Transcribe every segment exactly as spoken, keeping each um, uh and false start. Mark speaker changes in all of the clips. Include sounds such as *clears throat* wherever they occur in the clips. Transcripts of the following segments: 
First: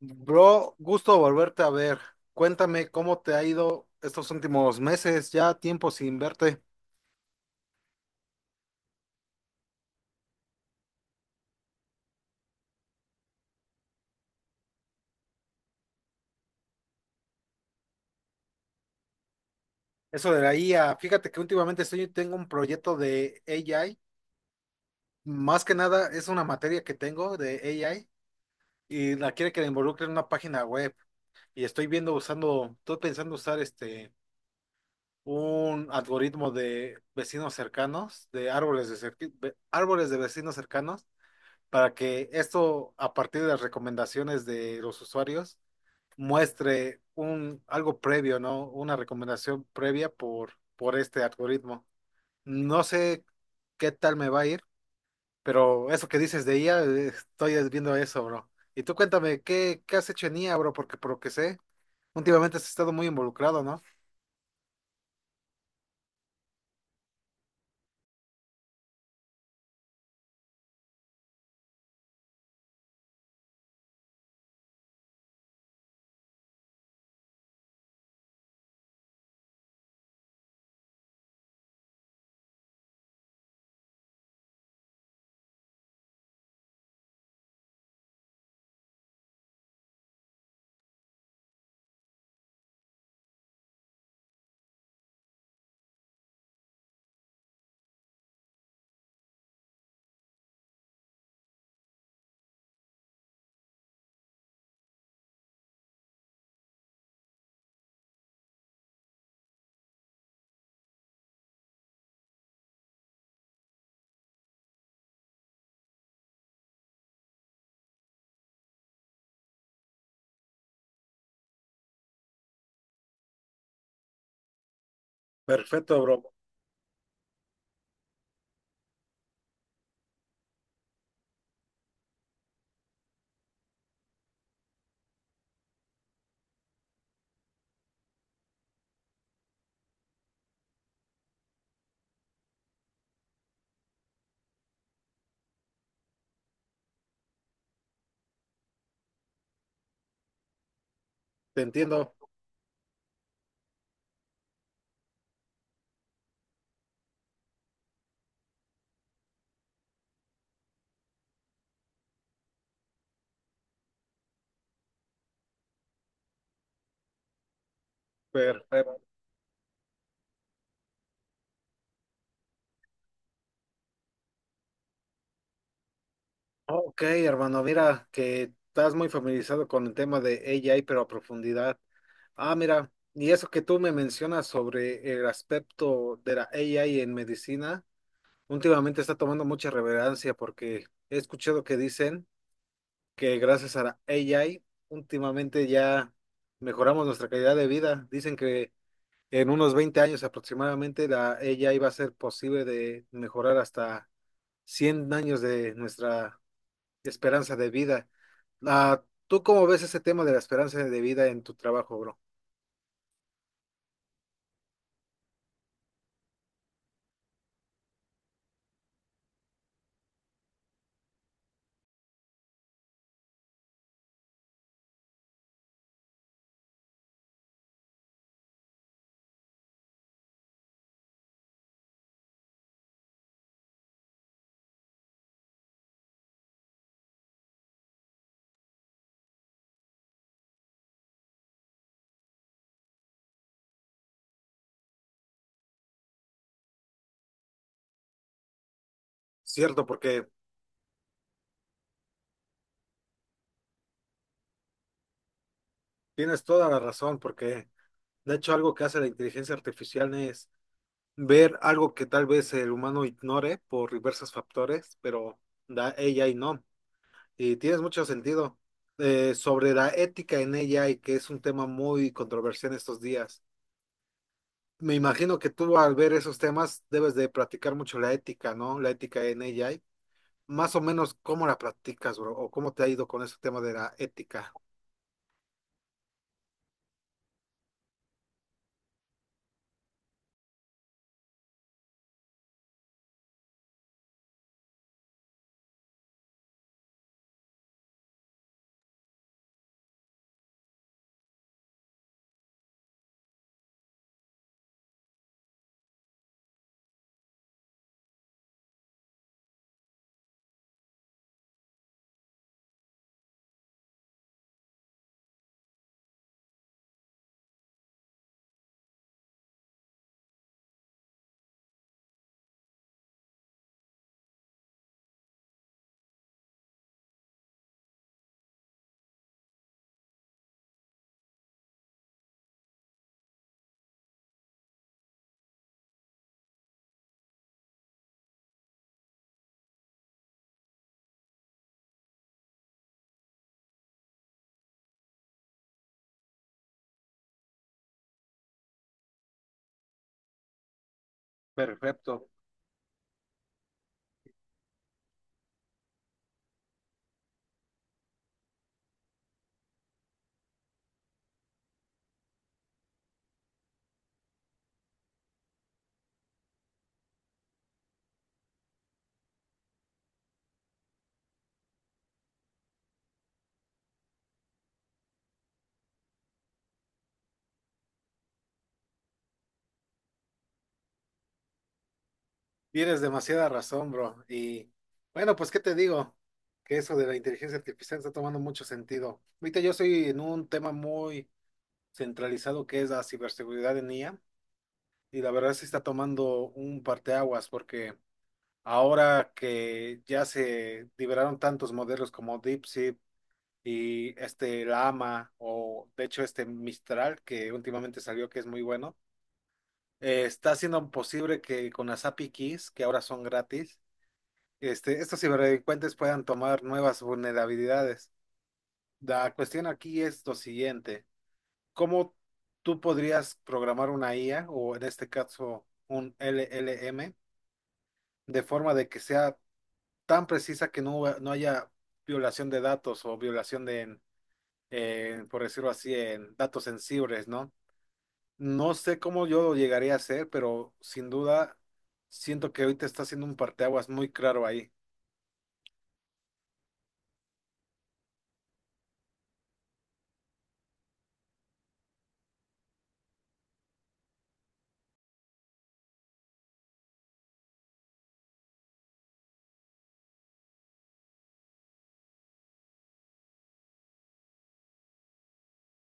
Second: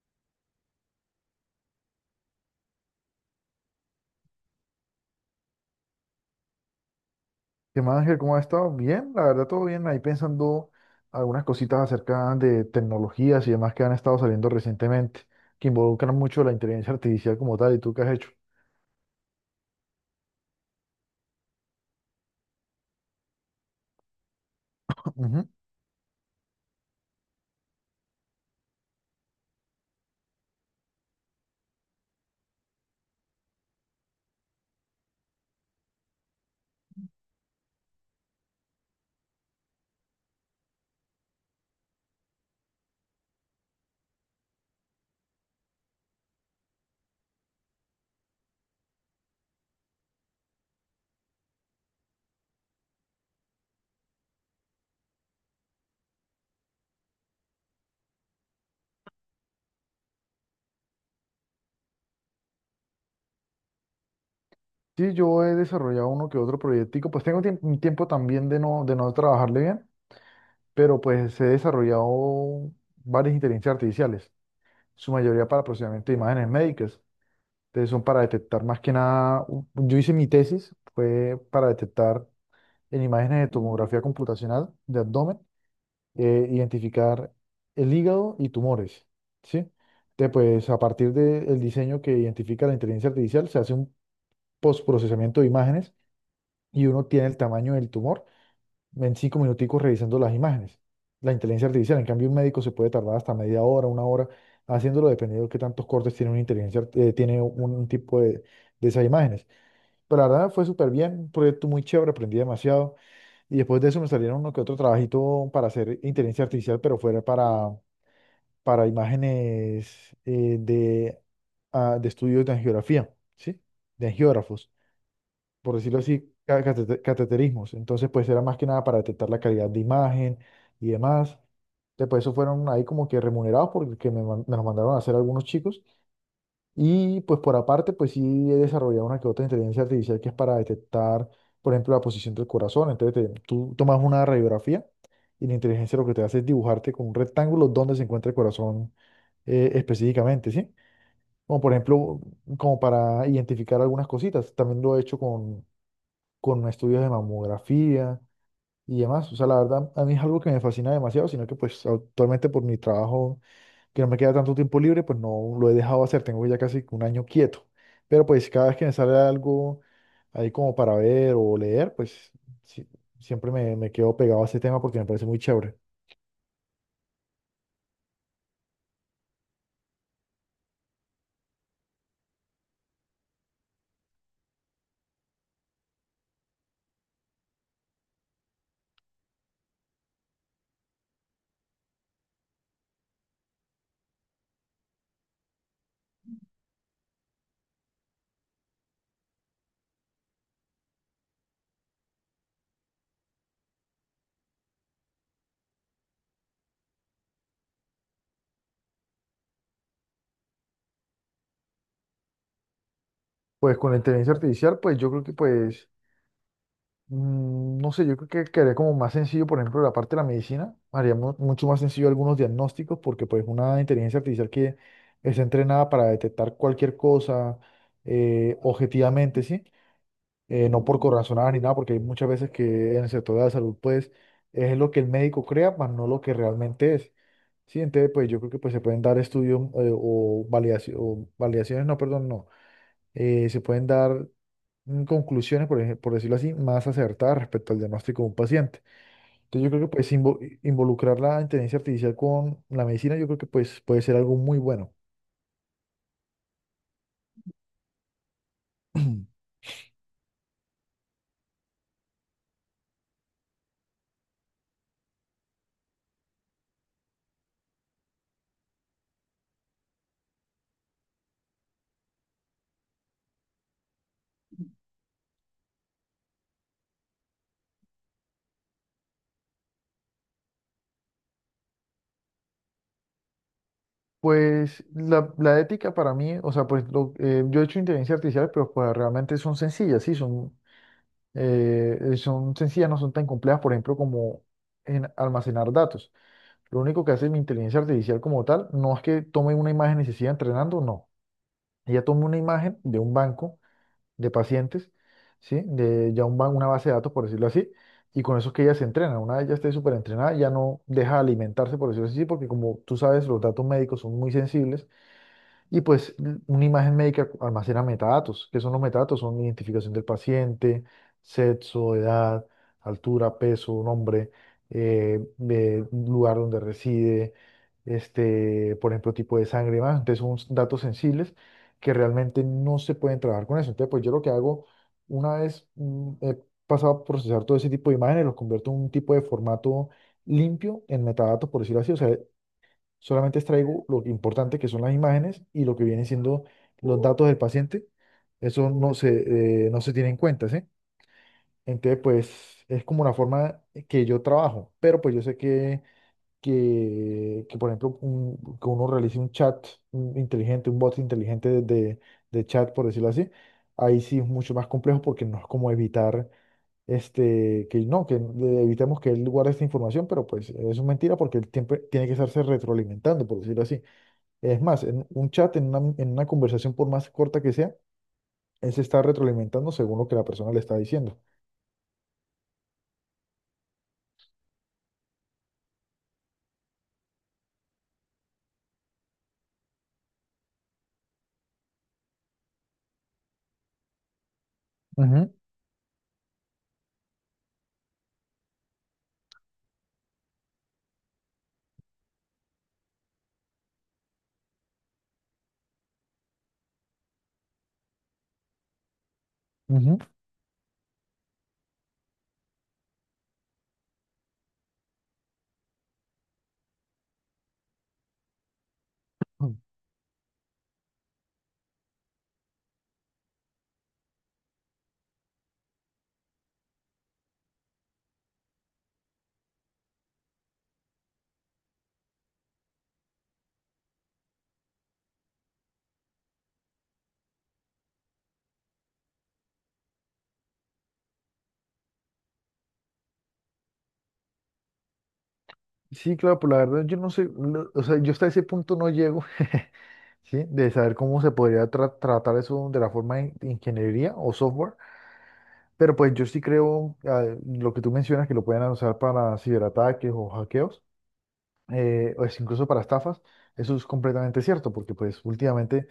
Speaker 1: Bro, gusto volverte a ver. Cuéntame cómo te ha ido estos últimos meses, ya tiempo sin verte.
Speaker 2: ¿Qué más, Ángel? ¿Cómo has estado? Bien, la verdad, todo bien. Ahí pensando algunas cositas acerca de tecnologías y demás que han estado saliendo recientemente, que involucran mucho la inteligencia artificial como tal. ¿Y tú qué has hecho?
Speaker 1: Eso de la I A, fíjate que últimamente estoy, tengo un proyecto de A I.
Speaker 2: Ujú.
Speaker 1: Más que nada es una materia que tengo de A I y la quiere que la involucre en una página web. Y estoy viendo usando, estoy pensando usar este un algoritmo de vecinos cercanos, de árboles de cerqui- ve- árboles de vecinos cercanos, para que esto, a partir de las recomendaciones de los usuarios, muestre un, algo previo, ¿no? Una recomendación previa por, por este algoritmo. No sé qué tal me va a ir, pero eso que dices de I A, eh, estoy viendo eso, bro. Y tú cuéntame, ¿qué, qué has hecho en I A, bro? Porque por lo que sé, últimamente has estado muy involucrado, ¿no?
Speaker 2: Sí, yo he desarrollado uno que otro proyectico. Pues tengo tiemp- un tiempo también de no, de no trabajarle bien, pero pues he desarrollado varias inteligencias artificiales, su mayoría para procesamiento de imágenes médicas. Entonces son para detectar más que nada, u- yo hice mi tesis, fue para detectar en imágenes de tomografía computacional de abdomen, eh, identificar el hígado y tumores, ¿sí? Entonces, pues a partir del diseño que identifica la inteligencia artificial, se hace un postprocesamiento de imágenes y uno tiene el tamaño del tumor en cinco minuticos revisando las imágenes. La inteligencia artificial, en cambio, un médico se puede tardar hasta media hora, una hora, haciéndolo dependiendo de qué tantos cortes tiene una inteligencia, art- eh, tiene un, un tipo de, de esas imágenes. Pero la verdad fue súper bien, un proyecto muy chévere, aprendí demasiado. Y después de eso me salieron uno que otro trabajito para hacer inteligencia artificial, pero fuera para, para imágenes eh, de, ah, de estudios de angiografía, ¿sí? De angiógrafos, por
Speaker 1: Perfecto,
Speaker 2: decirlo
Speaker 1: bro.
Speaker 2: así, ca- catete- cateterismos. Entonces, pues era más que nada para detectar la calidad de imagen y demás. Después, eso fueron ahí como que remunerados porque me, man- me los mandaron a hacer algunos chicos. Y pues por aparte, pues sí he desarrollado una que otra inteligencia artificial que es para detectar, por ejemplo, la posición del corazón. Entonces te- tú tomas una radiografía y la inteligencia lo que te hace es dibujarte con un rectángulo donde se encuentra el corazón, eh, específicamente, ¿sí?
Speaker 1: Te
Speaker 2: Como por
Speaker 1: entiendo.
Speaker 2: ejemplo, como para identificar algunas cositas. También lo he hecho con, con estudios de mamografía y demás. O sea, la verdad, a mí es algo que me fascina demasiado, sino que pues actualmente por mi trabajo que no me queda tanto tiempo libre, pues no lo he dejado hacer, tengo ya casi un año quieto. Pero pues cada vez que me
Speaker 1: Perfecto.
Speaker 2: sale algo ahí como para ver o leer, pues sí, siempre me, me quedo pegado a ese tema porque me parece muy chévere.
Speaker 1: Ok, hermano, mira que estás muy familiarizado con el tema de A I, pero a profundidad. Ah, mira, y eso que tú me mencionas sobre el aspecto de la A I en medicina, últimamente está tomando mucha relevancia porque he escuchado que dicen que gracias a la A I, últimamente ya mejoramos nuestra calidad de vida. Dicen que en unos veinte años aproximadamente la A I va a ser posible de mejorar hasta cien años de nuestra esperanza de vida. Ah, ¿tú cómo ves ese tema de la esperanza de vida en tu trabajo, bro?
Speaker 2: Pues con la inteligencia artificial, pues yo creo que pues, mm, no sé, yo creo que quedaría como más sencillo, por ejemplo, la parte de la medicina, haría mu- mucho más sencillo algunos diagnósticos porque pues una inteligencia artificial que está entrenada para detectar cualquier cosa, eh, objetivamente, ¿sí? eh, no por corazonadas ni nada, porque hay muchas veces que en el sector de la salud, pues, es lo que el médico crea, más no lo que realmente es. Sí, entonces, pues, yo creo que pues, se pueden dar estudios, eh, o, validaci- o validaciones, no, perdón, no, eh, se pueden dar, mm, conclusiones, por ejemplo, por decirlo así, más acertadas respecto al diagnóstico de un paciente. Entonces, yo
Speaker 1: Cierto,
Speaker 2: creo que pues,
Speaker 1: porque
Speaker 2: invo- involucrar la inteligencia artificial con la medicina, yo creo que pues, puede ser algo muy bueno.
Speaker 1: tienes toda la razón, porque de hecho algo que hace la
Speaker 2: *clears throat*
Speaker 1: inteligencia artificial es ver algo que tal vez el humano ignore por diversos factores, pero da ella y no. Y tienes mucho sentido. Eh, sobre la ética en ella y que es un tema muy controversial en estos días. Me imagino que tú al ver esos temas debes de practicar mucho la ética, ¿no? La ética en A I. Más o menos, ¿cómo la practicas, bro? ¿O cómo te ha ido con ese tema de la ética?
Speaker 2: Pues la, la ética para mí, o sea, pues lo- eh, yo he hecho inteligencia artificial, pero pues realmente son sencillas, sí, son, eh, eh, son sencillas, no son tan complejas, por ejemplo, como en almacenar datos. Lo único que hace mi inteligencia artificial como tal, no es que tome una imagen y se siga entrenando, no. Ella toma una imagen de un banco de pacientes, ¿sí? De ya un ban- una base de datos, por decirlo así, y con eso es que ella se entrena. Una vez ya esté súper entrenada, ya no deja de alimentarse, por decirlo así, porque como tú sabes, los datos médicos son muy sensibles y pues un- una imagen médica almacena metadatos. ¿Qué son los metadatos? Son identificación del paciente, sexo, edad, altura, peso, nombre, eh, de lugar donde reside, este, por ejemplo, tipo de sangre y más. Entonces son datos sensibles que realmente no se pueden trabajar con eso. Entonces, pues yo lo que hago, una vez, mm, he pasado a procesar todo ese tipo de imágenes, los convierto en un tipo de formato limpio en metadatos, por decirlo así. O sea, solamente extraigo lo importante que son las imágenes y lo que vienen siendo los datos del paciente. Eso no se, eh, no se tiene en cuenta, ¿sí? Entonces,
Speaker 1: Perfecto.
Speaker 2: pues es como una forma que yo trabajo, pero pues yo sé que, que, que, por ejemplo, un- que uno realice un chat un inteligente, un bot inteligente de, de- de chat, por decirlo así, ahí sí es mucho más complejo porque no es como evitar, este, que no, que le- evitemos que él guarde esta información, pero pues eso es mentira porque él siempre tiene que estarse retroalimentando, por decirlo así. Es más, en un chat, en una, en una conversación, por más corta que sea, él se está retroalimentando según lo que la persona le está diciendo.
Speaker 1: Tienes demasiada razón, bro. Y bueno, pues, ¿qué te digo? Que eso de la inteligencia artificial está tomando mucho sentido. Ahorita yo estoy en un tema muy centralizado que es la ciberseguridad en I A y la
Speaker 2: Ujú,
Speaker 1: verdad se está tomando un parteaguas porque ahora que ya se liberaron tantos modelos como DeepSeek y este Llama o de hecho este Mistral que últimamente salió que es muy bueno,
Speaker 2: ujú.
Speaker 1: eh, está haciendo posible que con las A P I Keys, que ahora son gratis, este, estos ciberdelincuentes puedan tomar nuevas vulnerabilidades. La
Speaker 2: Mm.
Speaker 1: cuestión aquí es lo siguiente, ¿cómo tú podrías programar una I A o en este caso un L L M de forma de que sea tan precisa que no, huba- no haya violación de datos o violación de, en- en, por decirlo así, en datos sensibles, ¿no? No sé cómo yo lo llegaría a hacer, pero sin duda siento que ahorita está haciendo un parteaguas muy claro ahí.
Speaker 2: Sí, claro, pero la verdad yo no sé, no- o sea, yo hasta ese punto no llego, *laughs* ¿sí? De saber cómo se podría tra- tratar eso de la forma de ingeniería o software, pero pues yo sí creo, ah, lo que tú mencionas que lo pueden usar para ciberataques o hackeos, eh, o es incluso para estafas, eso es completamente cierto, porque pues últimamente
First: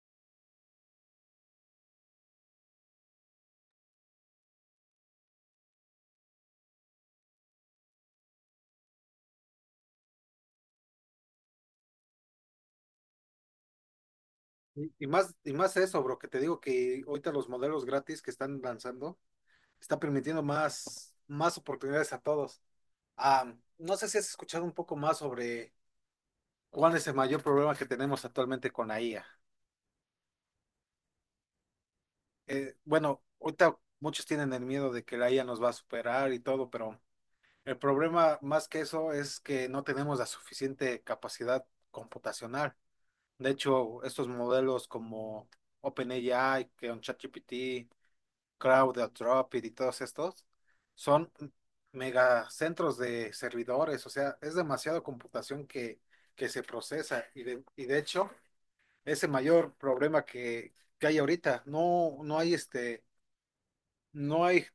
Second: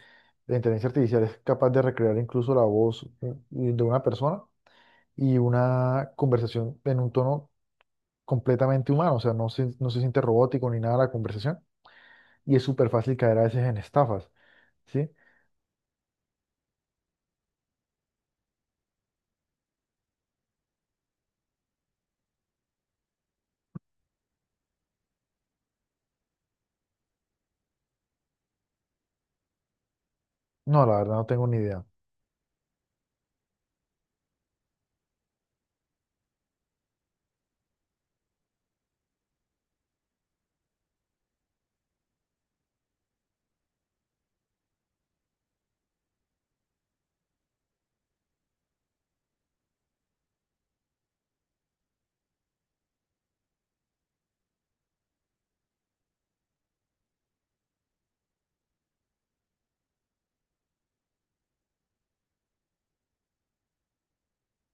Speaker 2: la inteligencia artificial es capaz de recrear incluso la voz, eh, de una persona y una conversación en un tono completamente humano, o sea, no se, no se siente robótico ni nada la conversación y es súper fácil caer a veces en estafas,
Speaker 1: Y y
Speaker 2: ¿sí?
Speaker 1: más, y más eso, bro, que te digo que ahorita los modelos gratis que están lanzando está permitiendo más, más oportunidades a todos. Ah, no sé si has escuchado un poco más sobre cuál es el mayor problema que tenemos actualmente con la I A.
Speaker 2: No, la verdad no tengo ni idea.
Speaker 1: Eh, bueno, ahorita muchos tienen el miedo de que la I A nos va a superar y todo, pero el problema más que eso es que no tenemos la suficiente capacidad computacional. De hecho, estos modelos como OpenAI, que un ChatGPT, Crowd, Dropit y todos estos, son megacentros de servidores, o sea, es demasiado computación que, que se procesa y de, y de hecho es el mayor problema que, que hay ahorita. No, no hay este, no hay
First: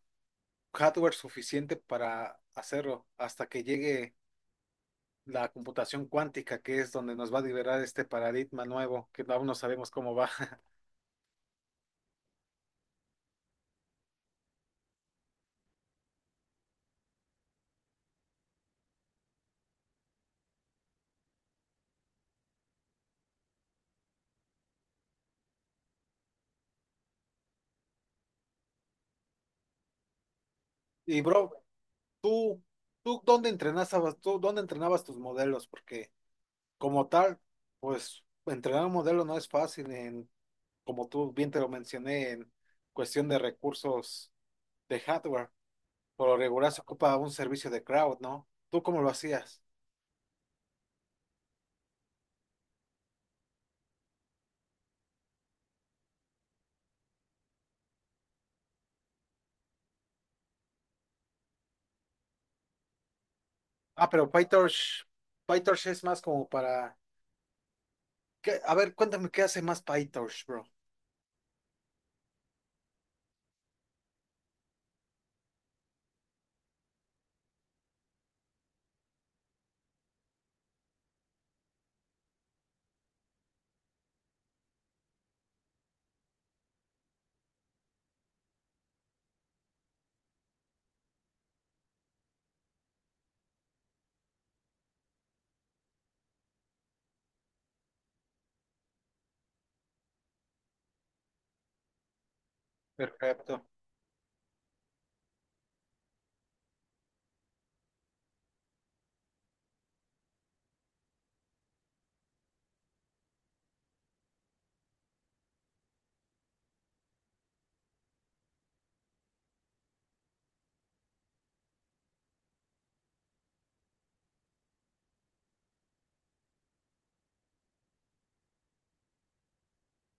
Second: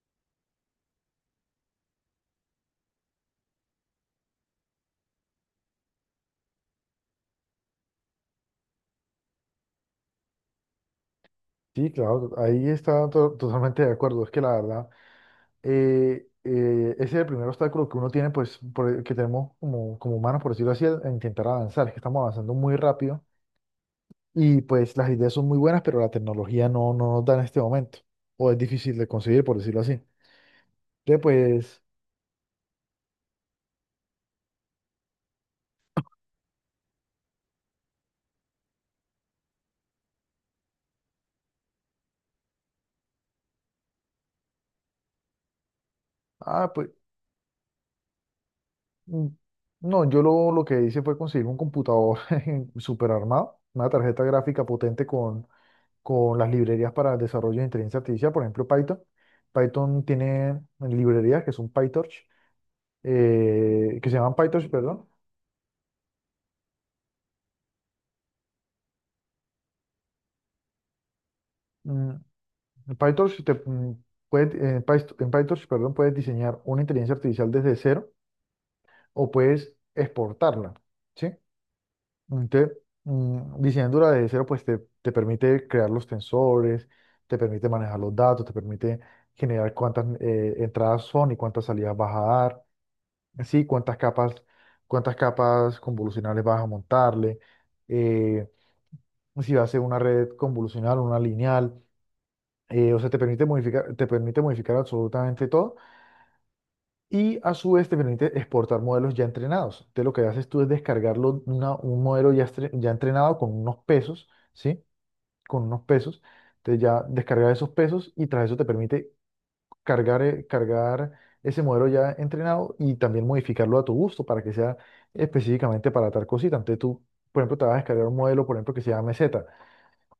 Speaker 1: hardware suficiente para hacerlo hasta que llegue la computación cuántica, que es donde nos va a liberar este paradigma nuevo, que aún no sabemos cómo va. *laughs*
Speaker 2: Sí, claro, ahí está to- totalmente de acuerdo, es que la verdad, eh, eh, ese es el primer obstáculo que uno tiene, pues, por el que tenemos como, como humanos, por decirlo así, a a intentar avanzar. Es que estamos avanzando muy rápido y pues las ideas son muy buenas, pero la tecnología no, no nos da en este momento. O es difícil de conseguir, por decirlo así.
Speaker 1: Y
Speaker 2: Entonces,
Speaker 1: bro,
Speaker 2: pues,
Speaker 1: tú, tú, ¿dónde entrenabas, tú, dónde entrenabas tus modelos? Porque como tal, pues entrenar un modelo no es fácil en, como tú bien te lo mencioné, en cuestión de recursos de hardware. Por lo
Speaker 2: ah,
Speaker 1: regular se
Speaker 2: pues,
Speaker 1: ocupa un servicio de cloud, ¿no? ¿Tú cómo lo
Speaker 2: mm,
Speaker 1: hacías?
Speaker 2: no, yo lo, lo que hice fue conseguir un computador *laughs* super armado, una tarjeta gráfica potente con, con las librerías para el desarrollo de inteligencia artificial, por ejemplo, Python. Python tiene librerías que son PyTorch, eh,
Speaker 1: Ah,
Speaker 2: que se
Speaker 1: pero
Speaker 2: llaman PyTorch,
Speaker 1: PyTorch,
Speaker 2: perdón.
Speaker 1: PyTorch es más como para... ¿qué? A ver, cuéntame qué hace más PyTorch, bro.
Speaker 2: Mm, en PyTorch te, mm, puedes, en Pyst- en PyTorch, perdón, puedes diseñar una inteligencia artificial desde cero o puedes exportarla, ¿sí? Entonces, mm, diseñándola desde cero, pues te, te permite crear los tensores, te permite manejar los datos, te permite generar cuántas, eh, entradas son y cuántas salidas vas a dar, ¿sí? Cuántas capas, cuántas capas convolucionales vas a montarle, eh, si va a ser una red convolucional, una lineal. Eh, o sea, te permite
Speaker 1: Perfecto.
Speaker 2: modificar, te permite modificar absolutamente todo y a su vez te permite exportar modelos ya entrenados. Entonces lo que haces tú es descargarlo una- un modelo ya, estre- ya entrenado con unos pesos, ¿sí? Con unos pesos. Entonces ya descargar esos pesos y tras eso te permite cargar, eh, cargar ese modelo ya entrenado y también modificarlo a tu gusto para que sea específicamente para tal cosita. Entonces tú, por ejemplo, te vas a descargar un modelo, por ejemplo, que se llame M Z.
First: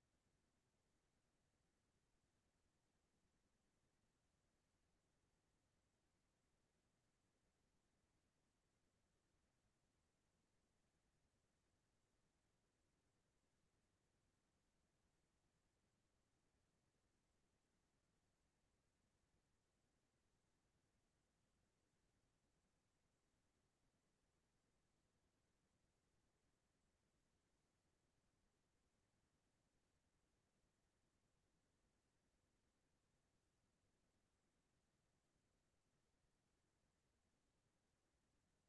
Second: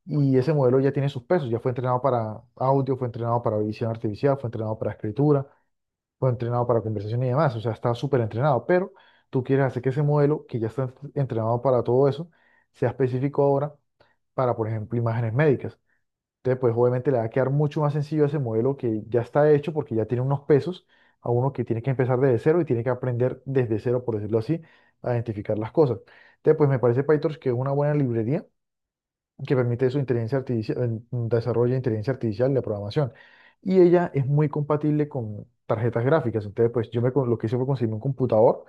Speaker 2: Y ese modelo ya tiene sus pesos, ya fue entrenado para audio, fue entrenado para visión artificial, fue entrenado para escritura, fue entrenado para conversación y demás, o sea, está súper entrenado, pero tú quieres hacer que ese modelo, que ya está entrenado para todo eso, sea específico ahora para, por ejemplo, imágenes médicas. Entonces, pues obviamente le va a quedar mucho más sencillo a ese modelo que ya está hecho porque ya tiene unos pesos a uno que tiene que empezar desde cero y tiene que aprender desde cero, por decirlo así, a identificar las cosas. Entonces, pues me parece PyTorch que es una buena librería que permite su inteligencia artificial, desarrollo de inteligencia artificial de programación. Y ella es muy compatible con tarjetas gráficas. Entonces, pues yo me, con- lo que hice fue conseguir un computador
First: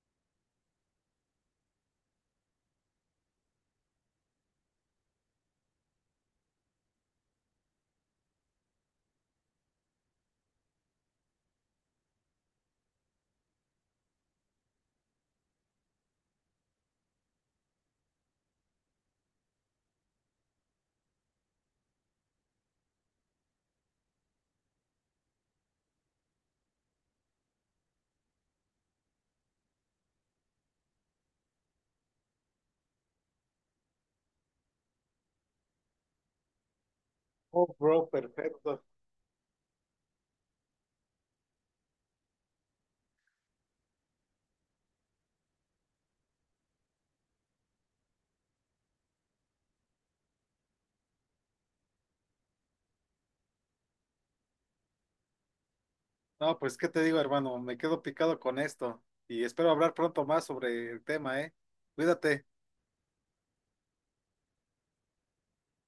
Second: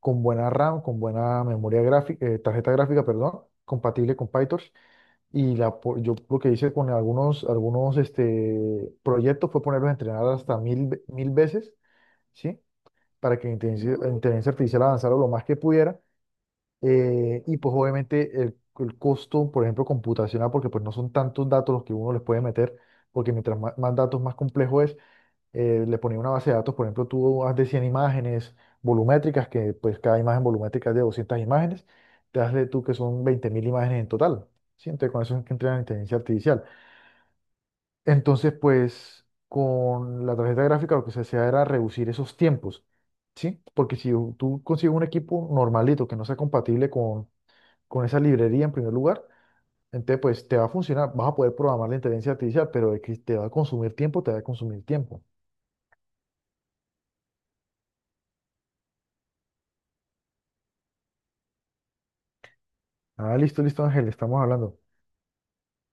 Speaker 2: con buena RAM, con buena memoria gráfica, eh, tarjeta gráfica, perdón, compatible con PyTorch. Y la, po- yo lo que hice con algunos, algunos este, proyectos fue ponerlos a entrenar hasta mil, ve- mil veces, ¿sí? Para que la inteligencia, la inteligencia artificial avanzara lo más que pudiera, eh, y pues obviamente el, el costo, por ejemplo, computacional, porque pues no son tantos datos los que uno les puede meter, porque mientras más, más datos, más complejo es, eh, le ponía una base de datos, por ejemplo, tú haz de cien imágenes volumétricas, que pues cada imagen volumétrica es de doscientas imágenes, te hazle tú que son veinte mil imágenes en total, ¿sí? Entonces con eso es que entra la inteligencia artificial.
Speaker 1: Oh, bro,
Speaker 2: Entonces
Speaker 1: perfecto.
Speaker 2: pues con la tarjeta gráfica lo que se hacía era reducir esos tiempos. ¿Sí? Porque si u- tú consigues un equipo normalito que no sea compatible con, con, esa librería en primer lugar. Entonces, pues te va a funcionar, vas a poder programar la inteligencia artificial, pero de que te va a consumir tiempo, te va a consumir tiempo.
Speaker 1: No, pues, ¿qué te digo, hermano? Me quedo picado con esto y espero hablar pronto más sobre el tema, ¿eh? Cuídate.
Speaker 2: Ah, listo, listo, Ángel, estamos hablando.